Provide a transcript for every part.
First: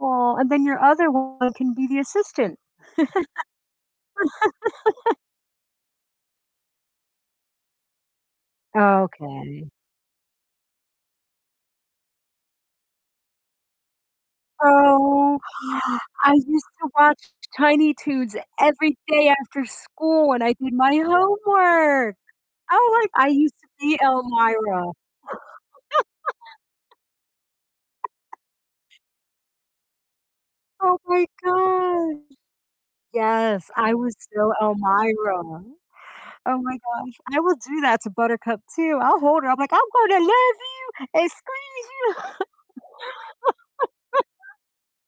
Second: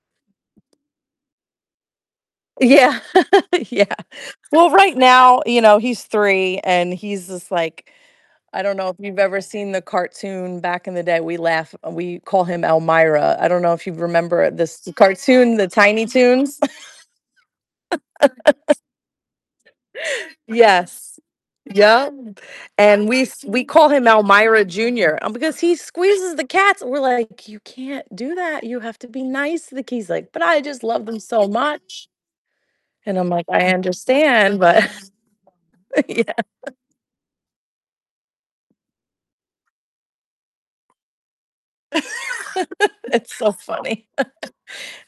Aw, and then your other one can be the assistant. Yeah, yeah. Well, right now, you know, he's 3 and he's just like I don't know if you've ever Okay. seen the cartoon back in the day, we laugh we call him Elmyra. I don't know if you remember this Oh. cartoon, the Tiny I Toons. used to watch Tiny Toons every day after school when I did my Yes. Yep. homework! Oh, And like, we I s used we to call be him Elmyra Elmyra. Jr. Um, because he squeezes the cats and we're like, "You can't do that. You have to be nice to the k" He's like, "But I just Oh love them my so much." gosh. And I'm like, "I Yes, I was still understand, but" Elmyra. Yeah. Oh my gosh, I will do that to Buttercup too, I'll hold her, I'll be like, "I'm going to love you and squeeze you." It's so funny.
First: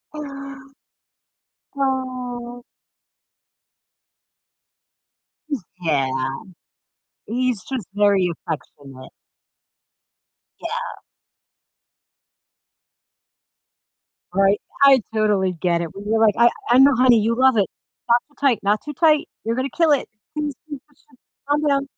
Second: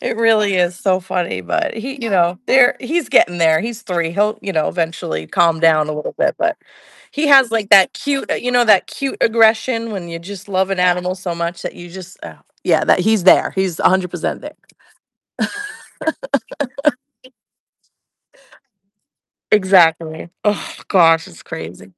It really is so funny. But he, you know, Oh. they're he's getting there. He's 3, he'll, you know, eventually calm [unintelligible] down a Yeah. little bit, but he has He's like just that very cute, you know that affectionate. cute aggression when you just love an Yeah. animal so much that you just, uh, yeah, that he's there. He's 100% there. Right, I totally get it when you're like, "I I know, honey, you love it. Not too tight, not too tight, you're gonna kill it, Exactly. please, Oh please, just just gosh, it's calm down." crazy.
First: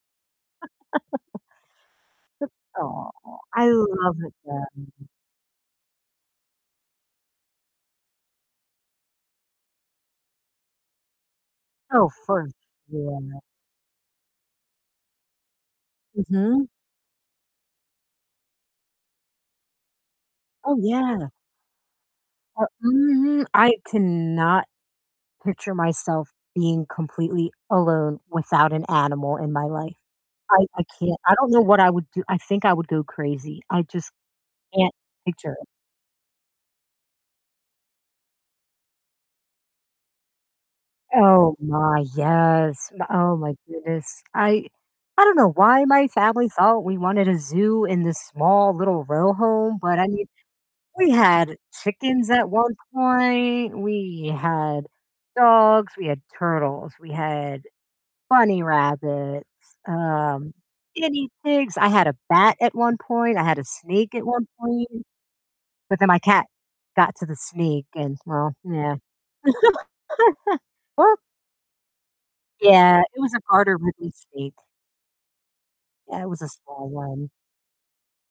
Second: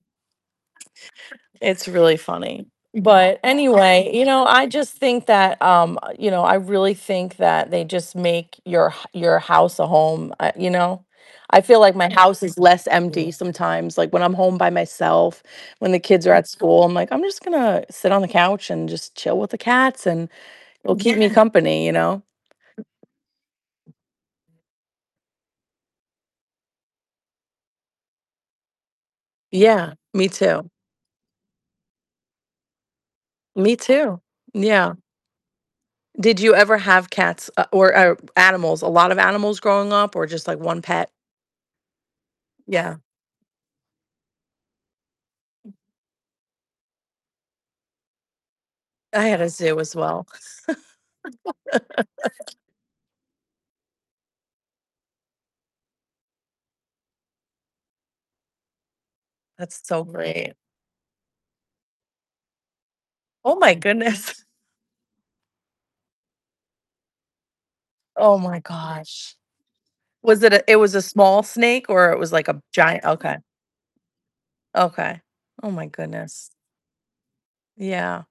It's really funny. [unintelligible] Aw, But I anyway, love you it know, I then. just think that, um, you know, I really think that they just make your h your house a home. I you know? I feel like my Oh, house for is less empty sure. sometimes, like when I'm home by myself, when the kids are at Mhm. school, I'm like, "I'm just gonna sit on the couch and just chill with the cats and Oh, it'll keep yeah. me company," you know? Uh, mhm, I cannot picture myself being completely alone without an animal in my life. Yeah. Me I too. I can't. I don't know what I would do. I think I would go crazy. Me I just too. can't Yeah. picture it. Did you ever have cats? Uh, or or animals a lot of animals growing up or just, like, 1 pet? Oh my, yes, Yeah. m oh my goodness. I I don't know why my family thought we wanted a zoo in this small little I row had a home, zoo as but I mean, well. we had chickens at one point, we had dogs, we had turtles, we had bunny rabbits, That's so um, great. guinea pigs. I had a bat at one point, I Oh had a my snake at one goodness. point but then my cat got to the snake and, Oh well, my yeah. gosh. Was it a it was a What? small snake or it was like a Yeah, giant it was Okay. a garter [unintelligible] snake. Okay. Oh my Yeah, it was a goodness. small one. Yeah.